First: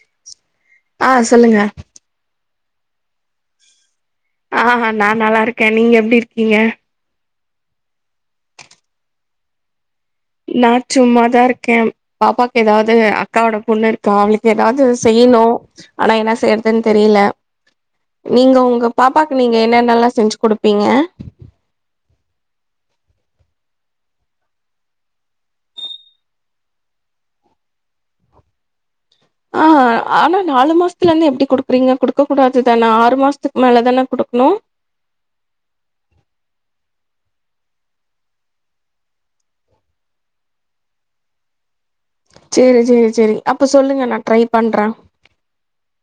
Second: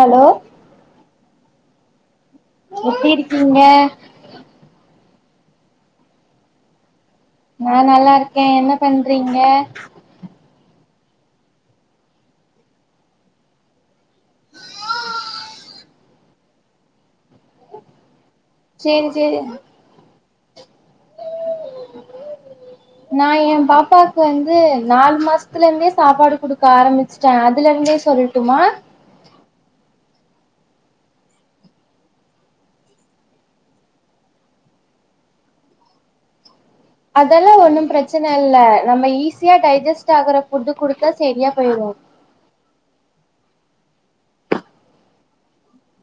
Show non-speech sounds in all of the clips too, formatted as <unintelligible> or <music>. Hello அ சொல்லுங்க எப்டி இருக்கீங்க ஆ ஹ நா நல்லா இருக்கே நீங்க எப்டி இருக்கீங்க நா நல்லாருக்கே என்ன பண்றீங்க நா சும்மாதா இருக்கே பாப்பாக்கு ஏதாவது அக்காவோட பொண்ணு இருக்கா அவளுக்கு ஏதாவது செய்யணு ஆனா என்ன செய்யறதுன் தெரில <inaudible> நீங்க ஒங்க சேரி சேரி பாப்பாக்கு நீங்க என்னன்னல்லா செஞ்சு குடுப்பீங்க <inaudible> நா எ பாப்பாக்கு வந்து நாலு மாசத்துல இருந்தே சாப்பாடு குடுக்க ஆரம்பிச் ஸ்டே அதுல இருந்தே சொல்லடுமா ஆ <inaudible> ஆனா நாலு மாசத்துல இருந்து எப்டி குடுப்பிங்க குடுக்க கூடாதுதான ஆறு மாசத்துக்கு மேல தான குடுக்ணு அதல்லா ஒன்னு பிரச்சன இல்ல நம்ம ஈஸியா டைஜஸ்ட் ஆகற ஃபுட்டு குடுத்தா சரியா போய்று சேரி சேரி சேரி அப்ப சொல்லுங்க நா ட்ரை பண்றே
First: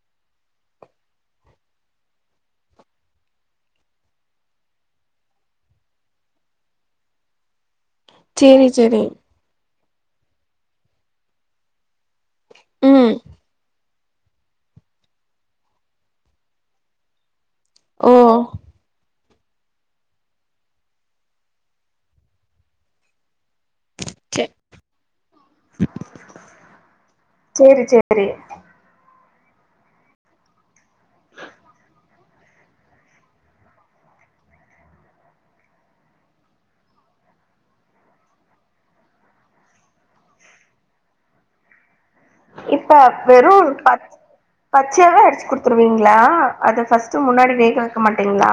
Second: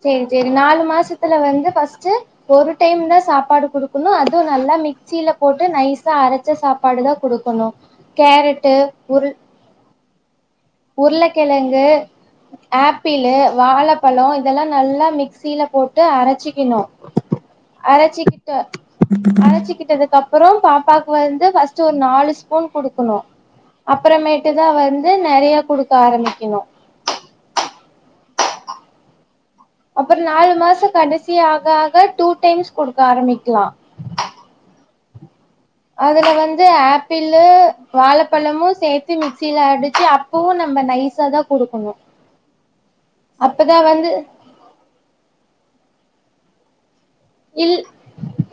சேரி சேரி நாலு மாசத்துல வந்து ஃபஸ்டு ஒரு டைம் தா சாப்பாடு குடுக்கணு அதுவு நல்லா மிக்சில போட்டு நைசா அரச் ச சாப்பாடு தா குடுக்கணு சேரி கேரட்டு சேரி உருள் உருளகெழங்கு ம் ஆப்பிளு வாழ பழோ இதல்லா நல்லா மிக்சில போட்டு அரச்சிக்கனு ஓ அரச்சிக்கிட்டு அரச்சிக்கிட்டதுக்கு அப்பறோ பாப்பாக்கு வந்து ஃபர்ஸ்ட் ஒரு நாலு ஸ்பூன் குடுக்கணு சே அப்பறமேட்டு தா வந்து நெறைய குடுக்க ஆரம்பிக்கனு சேரி சேரி அப்பறோ நாலு மாச கடைசி ஆக ஆக டூ டைம்ஸ் குடுக்க ஆரம்பிக்லா அதுல வந்து ஆப்பிளு வாழைப்பழமு சேத்து மிக்சில அடிச்சு அப் பவு நம்ப நைஸாதா குடுக்குணு இப்ப வெறு பச் பச்சையாவே அடிச்சு குடுத்துருவீங்களா அத ஃபர்ஸ் ட் முன்னாடி வேக இல் வைக்க மாட்டீங்ளா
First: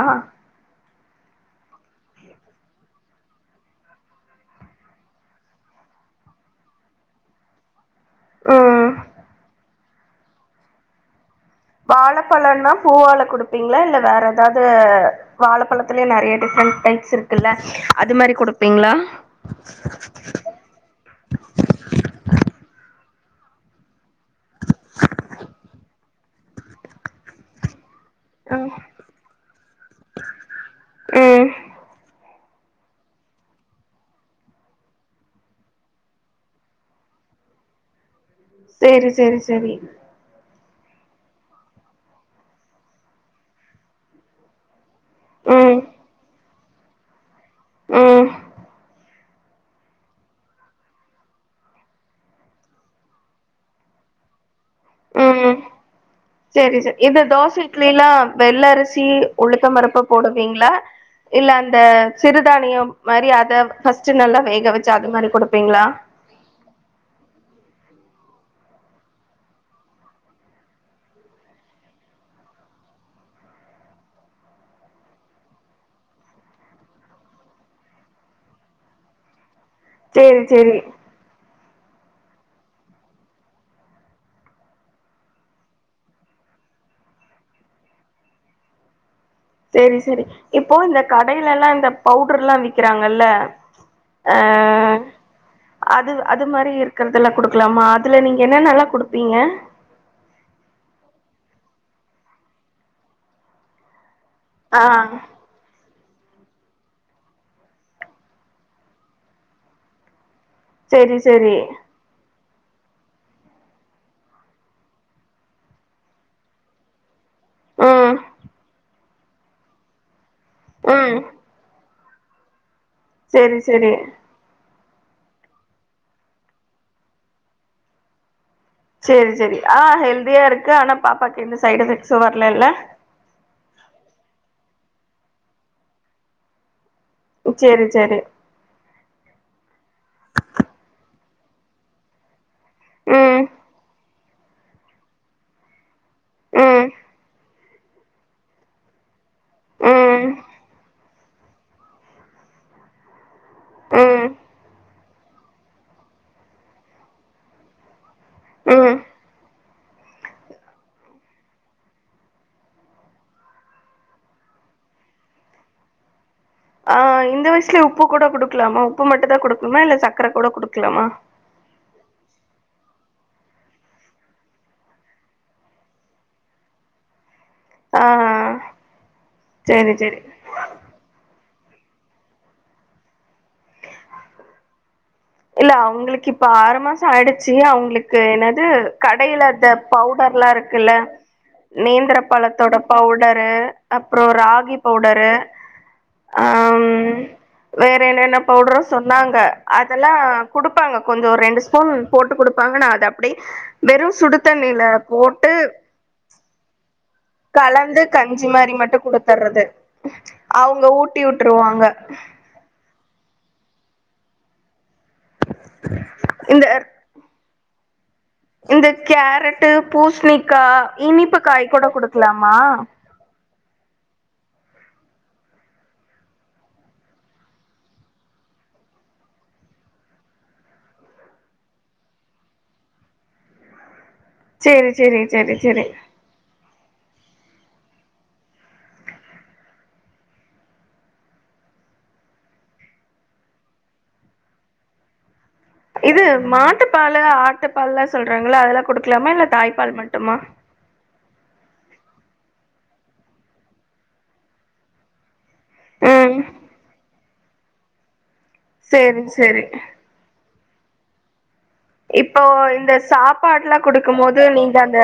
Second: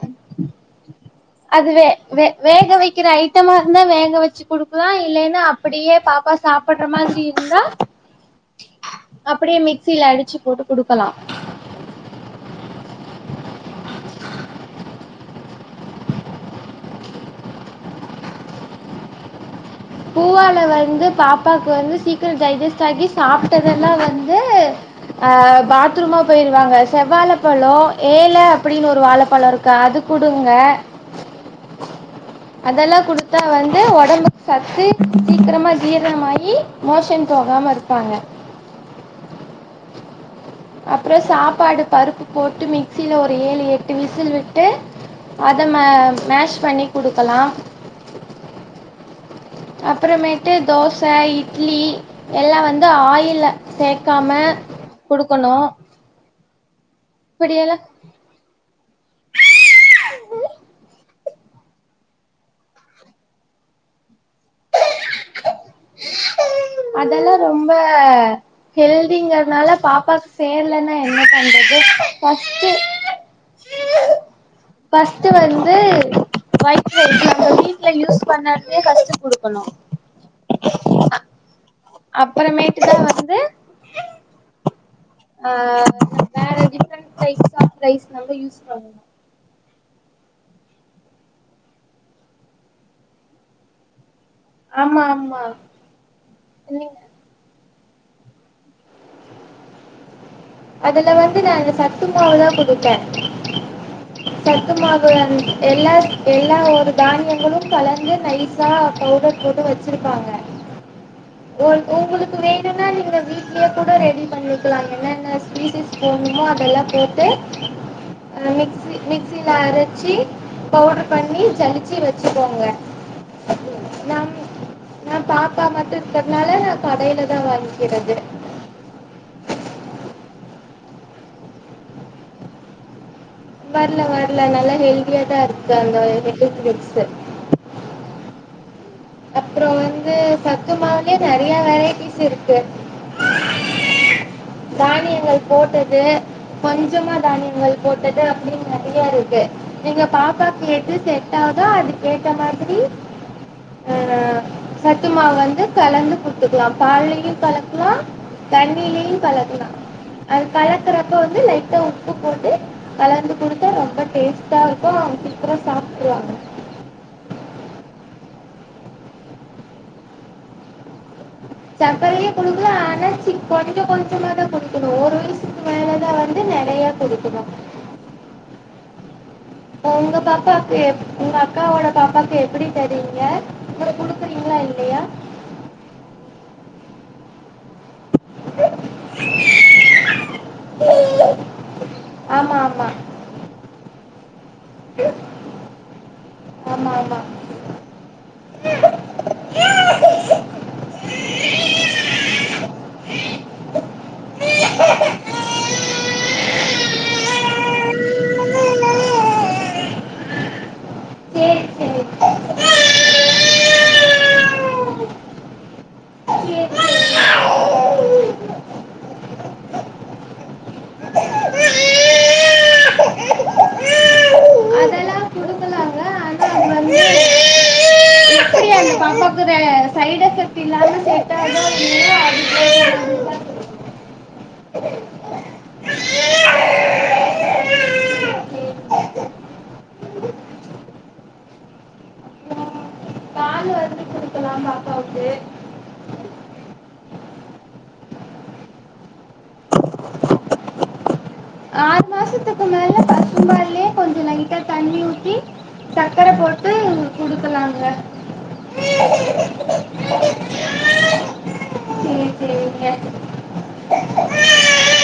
அது வே வே வேக வைக்கிற ஐட்டமா இருந்தா வேக வச்சு குடுக்கலா இல்லைன்னா அப் படியே பாப்பா சாப்புட்ற மாதிரி இருந்தா ம் அப்படியே மிக்சியில அடிச்சு போட்டு குடுக்கலா வாழப்பழன்னா பூவாழ குடுப்பீங்களா இல்ல வேற ஏதாவது வாழப்பழத்தலேயே நறைய டிஃப்ரண்ட் டைப்ஸ் இருக்குல்ல அது மாரி குடுப்பீங்ளா பூவாழ வந்து பாப்பாக்கு வந்து சீக்கிர டைஜெஸ்ட் ஆகி சாப்பிட்டதெல்லா வந் து ஆ பாத்ரூமா போயிருவாங்க செவ்வாழப்பழோ ஏழ ம் அப்படின்னு ஒரு வாழைப்பழ இருக் கு அது குடுங்க ம் அதெல்லா குடுத்தா வந்து ஒடம்பு சத்து சீக்கிரமா ஜீரணமாகி மோஷன் போகாம இருப்பாங்க சேரி சேரி சேரி அப்பறோ சாப்பாடு பருப்பு போட்டு மிக்சில ஒரு ஏழு எட்டு விசில் விட்டு அத ம் மே மேஷ் பண்ணி குடுக்கலா ம் அப்பறமேட்டு தோச, இட்லி எல்லா வந்து ஆயில சேக்காம குடுக்கணு சேரி சே இந்த தோச இட்லிலா வெள்ள அரிசி உளுத்தம்பருப்பு போடுவீங்ளா இல்ல அந்த சிறுதானியம் மாரி அத ஃபர்ஸ்ட் நல்லா வேக வச்சு அது மாரி குடுப்பீங்ளா அதெல்லா ரொம்ப ஹெல்திங்கறனால பாப்பாக்கு சேரலன்னா என்ன பண்றது ஃபர்ஸ்ட் ஃபஸ்ட்டு வந்து ஒயிட்ல நம்ப வீட்ல யூஸ் பண்ணறதே ஃபர்ஸ்ட் குடுக்கணு சேரி சேரி அப்பறமேட்டுதா வந்து ஆ, வேற டிஃப்ரண்ட் டைப்ஸ் ஆஃப் ரைஸ் நம்ப யூஸ் பண்ணு சேரி சேரி இப்போ இந்த கடையிலல்லா இந்த பவுடர்லா விக்கிறாங்கல்ல ஆ ஆமா ஆமா அது அது மாரி நீங்க இருக்கற துலா குடுக்கலாமா அதுல நீங்க என்னென்னல்லா குடுப்பீங்க அதுல வந்து நானு சத்துமாவுதா குடுப்ப சத்து ஆ மாவு அந் எல்லா எல்லா ஒரு தானியங்களு கலந்து நைஸா பவுடர் போட்டு வச்சிருப்பாங்க சேரி சேரி ஒரு உங்களுக்கு வேணுன்னா நீங்க வீட்லயே கூட ரெடி பண்ணிக்கலா என்னன்ன திங்ஸஸ் போட்னுமோ அதெல்லா போட்டு ம் அ மிக்ஸி மிக்சில அரச்சி பவுடர் ம் பண்ணி சலிச்சி வச்சுக்கோங்க சேரி சேரி நா பாப்பா மட்டு இருக்கறனாலா நா கடையிலதா வாங்கிக்கிறது சேரி சேரி, ஆ ஹெல்தியா இருக்கு ஆனா பாப்பாக்கு எந்த சைட் எஃபெக்ட்ஸும் வரலைல்ல வரல வரல நல்லா ஹெல்தியாதா இருக்கங்கா இந்த ட்ரிங்க் குடிச்சு உ சேரி சேரி அப்றோ வந்து சத்து மாவ்லே நெறையா வெரைட்டிஸ் இருக்கு ம் தானியங்கள் போட்டது ம் கொஞ்சமா தானியங்கள் போட்டது அப்டின் நெறியா இருக்கு நீங்க ம் பாப்பா கேட்டு செ ட்டாவுதா அது கேட்ட மாதிரி ஆ ம் சத்துமாவு வந்து கலந்து குடுத்துக்லாம் பால்லயு கலக்லா ம் தண்ணிலியும் கலக்கலா அது கலக்குறப்ப வந்து லைட்டா உப்பு போட்டு கலந்து குடுத்தா ரொம்ப டேஸ்ட்டாருக்கு சீக்கரோ சாப்ட்ருவாங்க ஆ இந்த வயசுலே உப்பு கூட குடுக்கலாமா உப்பு மட்டு தா குடுக்கனுமா இல்ல சக்கர கூட குடுக்கலாமா சக்கரையே குடுக்கலா ஆனா சி கொஞ்ச கொஞ்சமாதா குடுக்கணு ஒர் வய்சுக்கு மேலதா வந்து நெறையா குடுக்கணு ஆஅ போ உங்க பாப்பாக்கு எப் உங்க அக்காவோட பாப்பாக்கு எப்படி தரிங்க குடு குடுக்குறீங்ளா இல்லையா இல்ல அவுங்களுக்கு இப்ப ஆறு மாச ஆயிடுச்சி அவுங்ளுக் தேனது கடையில த பவுடர்ல்லா இருக்குல்ல நேந்திர ஆமா பழத்தோட ஆமா பவ்டரு அப்றோ ராகி பவ்டரு ஆம் ஆமா ஆமா வேற என்னென்ன பவ்டறோ சொன்னாங்க அத் அதெல்லா குடுப்பாங்க கொஞ்சோ ரெண்டு ஸ்பூன் போட்டு குடுப்பாங்க நா அது அப்டி வெறு சுடு தண்ணில போட்டு சரி <unintelligible> கலந்து கஞ்சி மாரி மட்டு குடுத்தர்றது அவ்ங்க ஊட்டி விட்ருவாங்க சரி இந்த எர் இந்த கேரட்டு பூஸ்ணிக்கா இனிப்புக் காய் கூட குடுக்கலாமா அதெல்லாம் கொடுக்கலாங்க ஆனா அ ஆஆ ஆன் ந்த பாப்பாக்கு சைட் எஃபெக்ட் இல்லாம செட்டாகுதோ அத தான் குடுக்கணும் <inaudible> சேரி சேரி செரி செரி பால் வந்து குடுக்கலாம் பாப்பாவுக்கு இது மாட்டுப்பாலு ஆட்டுப்பால்லா சொல்றாங்கள அதெல்லா குடுக்கலாமா இல்ல தாய்ப்பால் மட்டுமா ஆறு மாசத்துக்கு மேல பசும்பால்லே கொஞ்ச லைட்டா தண்ணி ஊத்தி சக்கர ம் போட்டு குடுக்கலாங்க செரி செரி சேரி இப்போ சேரிங்க இந்த சாப் ப்பாட்லா குடுக்குமோது நீங்க அந்த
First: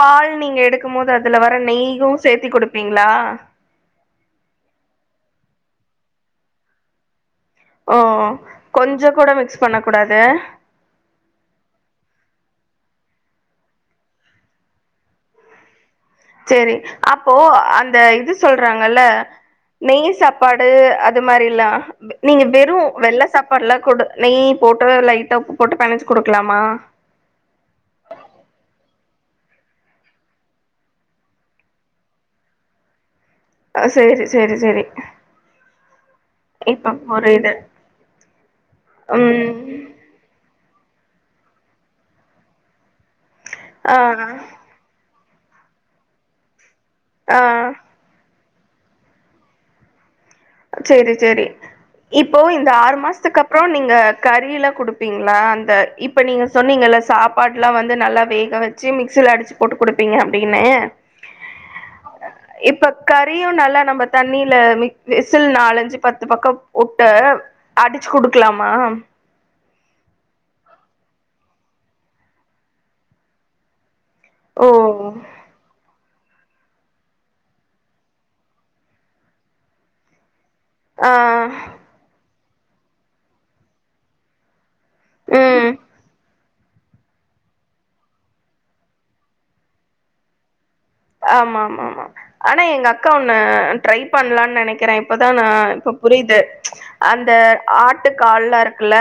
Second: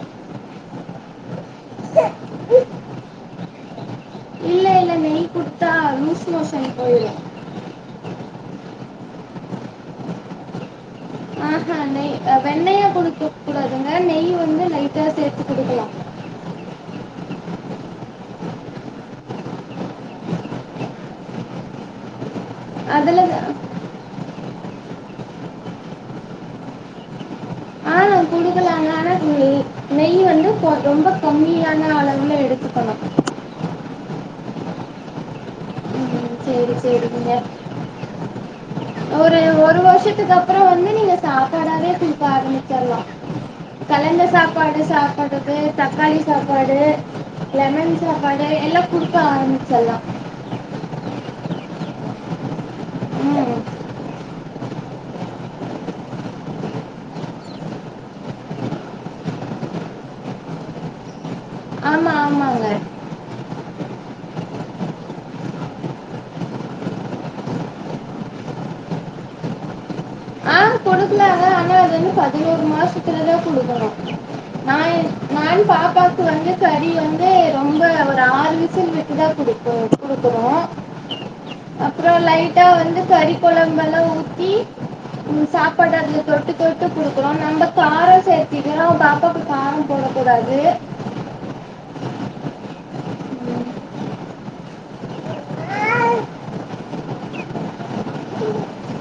பால் நீங்க எடுக் க்கும் மோது அதுல வர நெய்யு சேத்தி குடுப்பீங்ளா இல்ல இல்ல நெய் குடுத்தா லூஸ் மோசன் போய்ரு ஓஓ கொஞ்ச கூட மிக்ஸ் பண்ண கூடாது ஆஹா நெய் அ வெண்ணையா குடுக்க கூடாதுங்க நெய்யு வந்து லைட்டா சேத்து குடுக்கலா செரி அப்போ அந்த இது சொல்றாங்கள நெய்யு சாப்பாடு அது மாரிலா மே நீங்க வெறு வெள்ள அதுல சாப்பாட்லா குடு நெய் போட்டு லைட்டா உப்பு போட்டு பெணச்சு குடுக்கலாமா ஆ குடுக்களே அதனால நெய் நெய் வந்து கொ ரொம்ப கம்மியான அளவுல எடு ஆ சேரி செரி செரி ம் சேரி சேரிங்க புரியுது ஒரு ம் ஒரு வருஷத்துக்கப் றோ வந்து நீங்க சாப்பாடாவே குடுக்க ஆரம்பிச்சிர்லா ஆ கலந்த சாப்பாடு சாப்பிடுறது தக்காளி சாப்பாடு ஆ லெமன் சாப்பா டு எல்லா குடுக்க ஆரம்பிச்சர்ல்லா சேரி சேரி இப்போ இந்த ஆறு மாசத்துக்கு ம் அப்றோ நீங்க கறிலா குடுப்பீங்ளா அந்த இப்போ நீங்க சொன்னிங்கல்ல சாப்பாடுலா வந்து நல்லா வேக வெச்சு மிக்ஸியில அடிச்சி போட்டு குடுப்பீங்க அப்பிடின்னு ஆமா ஆமாங்க கறியு நல்லா நம்ம தண்ணில மிக் விசில் நாலஞ்சு பத்து பக்கோ உட்டு அடிச்சு குடுக்கலாமா ஆ குடுக்கலாங்க ஆனா அது வந்து பதினோரு மாசத்துலதா குடுக்கணு ஓ நா எ நான் பாப்பாக் கு வந்து கறி வந்து ரொம்ப ஒரு ஆறு விசில் விட்டு தா குடுப்போ குடுக்குறோ ஆ அப்றோ லைட்டா வந்து கறி கொழம்பல்ல ஊத்தி ம் சாப்பாடு அதுல தொட்டுக் தொட்டு குடுக்குறோ நம்ம காரோ சேத்திடலா பாப்பாக்கு காரோ போட கூடாது ஆமாமாமா ஆனா எங்க அக்கா ஒன்னு ட்ரை பண்ணலான் நெனைக்கிறே இப்பதா நா இப்ப புரியிது அந்த ஆட்டு கால்லா இருக்குல்ல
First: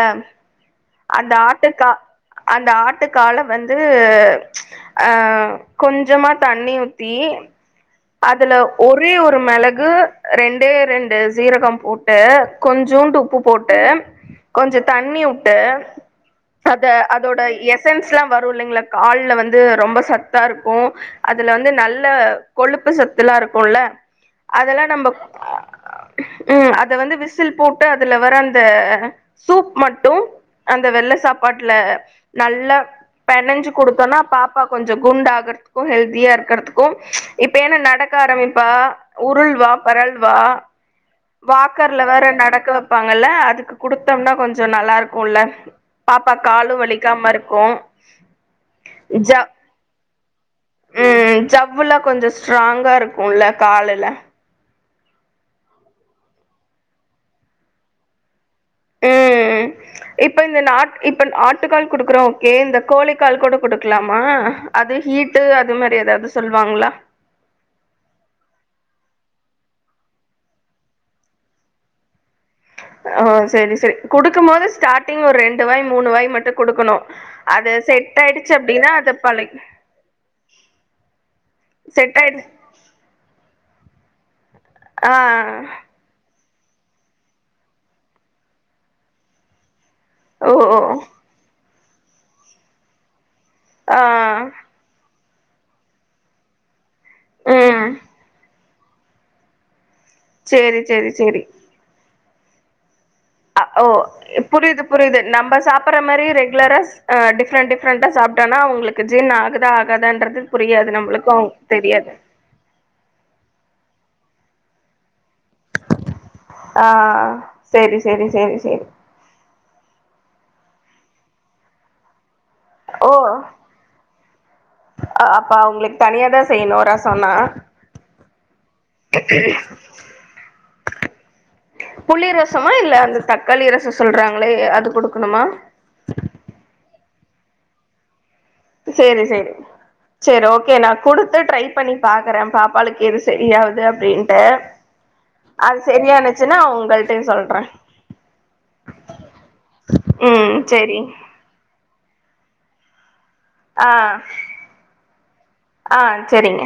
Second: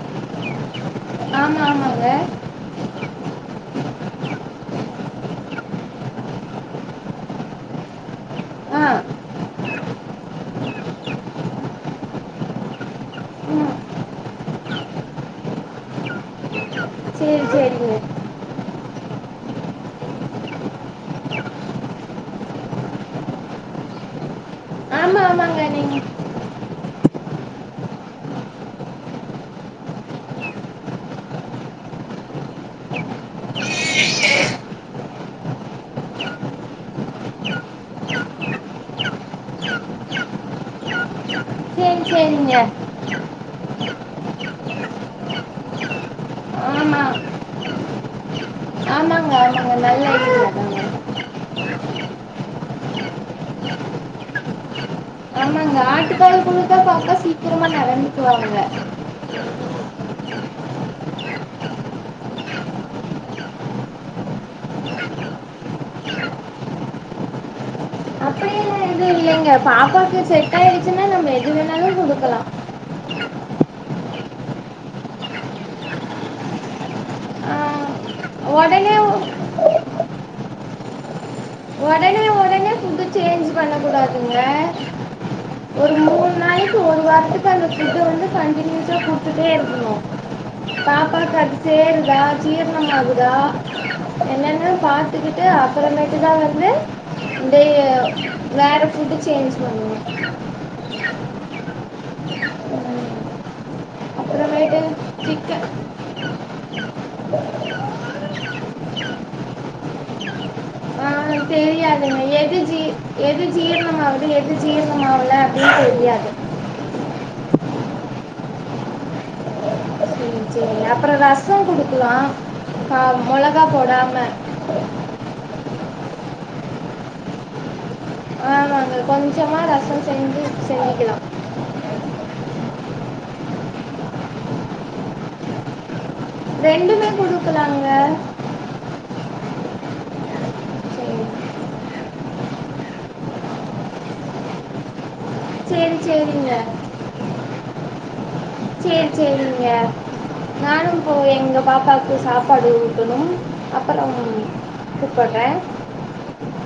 அந்த ஆமா ஆட்டு கா ஆமாங்க அந்த ஆட்டு கால வந்து ஆ கொஞ்சமா தண்ணி ஊத்தி அதுல ஆ ஒரே ஒரு மிள கு ரெண்டே ரெண்டு சீரகம் போட்டு கொஞ்சூண்டு உப்பு ம் போட்டு கொஞ்ச தண்ணி உட்டு அத அதோட சரி சரிங்க எசன்ஸ்லா வருல்லைங்களா கால்ல வந்து ரொம்ப சத்தா இருக்கு அதுல வந்து நல்ல கொழுப்பு சத்துல்லா இருக்குல்ல அதெல்லா நம்ம ஆமாம் ஆமாங்க நீங்கள் ம் அத வந்து விசில் போட்டு அதுல வர அந்த சூப் மட்டு அந்த வெள்ள சாப்பாட்ல நல்லா பெனஞ்சு குடுத்தனா பாப்பா கொஞ்ச குண்டு ஆகுறதுக்கு ஹெல்தியா இருக்கிறதுக்கு இப்ப என்ன நடக்க ஆரம்பிப்பா உருள்வா பெரள்வா சரி வாக்கர்ல வேற சரிங்க நடக்க வெப்பாங்கல்ல அதுக்கு குடுத்தம்னா கொஞ்ச நல்லார்க்குல்ல பாப்பா காலு ஆமாம் வலிக்காம இருக்கு ஜ ஆமாங்க ஆமாங்க நல்ல ஐடியா தாங்க ம் ஜவ்வுல்லா கொஞ்ச ஸ்ட்ராங்கா இருக்குல்ல காலுல ஆமாங்க ஆட்டுக்காலு குழுத்தா பாப்பா சீக்கிரமா நடந்துக்குவாங்க ம் இப்ப இந்த நாட் இப்ப ஆட்டுக்கால் குடுக்குறோ ஓகே இந்த கோழிக்கால் கூட குடுக்கலாமா? அது ஹீட்டு அது மாரி ஏதாவ்து சொல்வாங்ளா? அப்டியெல்ல எது இல்லைங்க பாப்பாக்கு செட்டாயிடுச்சுன்னா நம்ம எது வேணாலு குடுக்கலா ம் செரி செரி குடுக்கும்போது ஸ்டாட்டிங் ஒரு ரெண்டு வாய் மூணு வாய் மட்டு குடுக்கணு ஆ, அது செட் செட் ஆயிடுச்சு அப்படின்னா உடனே அத பழய் செட் ஆய்டுச் பாத்தீங்க ஆ எங்க ஆத்துக்காரருக்கு சுகர் வந்து கன்டினியூசா குடுத்துட்டே இருக்கணு ஓ ஓ பாப்பாக்கு சேருதா? சீரணம் ஆகுதா? ஆ என்னென்ன பா த்துக்கிட்டு அப்புறமேட்டு தா வந்து இந்தே ம் வேற ஃபுட் சேஞ்ச் பண்ணு சேரி சேரி சேரி ஓ அப்புறமேட்டு புரியுது புரியுது நம்ம சிக்கன் சாப்பற மாரி ரெ குலராஸ் ஆ டிஃப்ரெண்ட் டிஃப்ரெண்டா சாப்டானா அவங்களுக்கு ஜீரண ஆகுதா ஆகதான்றது புரியாது நம்மளுக் தெரியாதுங்க எது ஜீ எது ஜீர்ணம் ஆகுது எது ஜீர்ணம் ஆகல அப்படின்னு தெரியாது ஆ சரி சரி சரி சரி சரி சரி அப்பற ரச குடுக்கலா ஆ ஓ மொளகா போடாம அப்ப அவங்களுக்கு தனியாதா செய்யணு ரசோன்னா ஆமாங்க கொஞ்சமா ரச செஞ்சு செஞ்சிக்கலா புளி ரசமா இல்ல அந்த தக்காளி ரச சொல்றாங்களே அது குடுக்கணுமா ரெண்டுமே குடுக்கலாங்க சேரி சேரி சேரி ஓகே நா சரி குடுத்து ட்ரை பண்ணி பாக்கறே பாப்பாளுக்கு எது சரியாவுது அப்படின்ட்டு <inaudible> அது சரியானுச்சுன்னா சரிங்க உங்கள்டையு சொல்றே சேரி சேரிங்க ம் நானு சேரி போய் எங்க பாப்பாக்கு சாப் பாடு ஊட்டணு ஆ அப்பற கூப்பறே ஆ சேரிங்க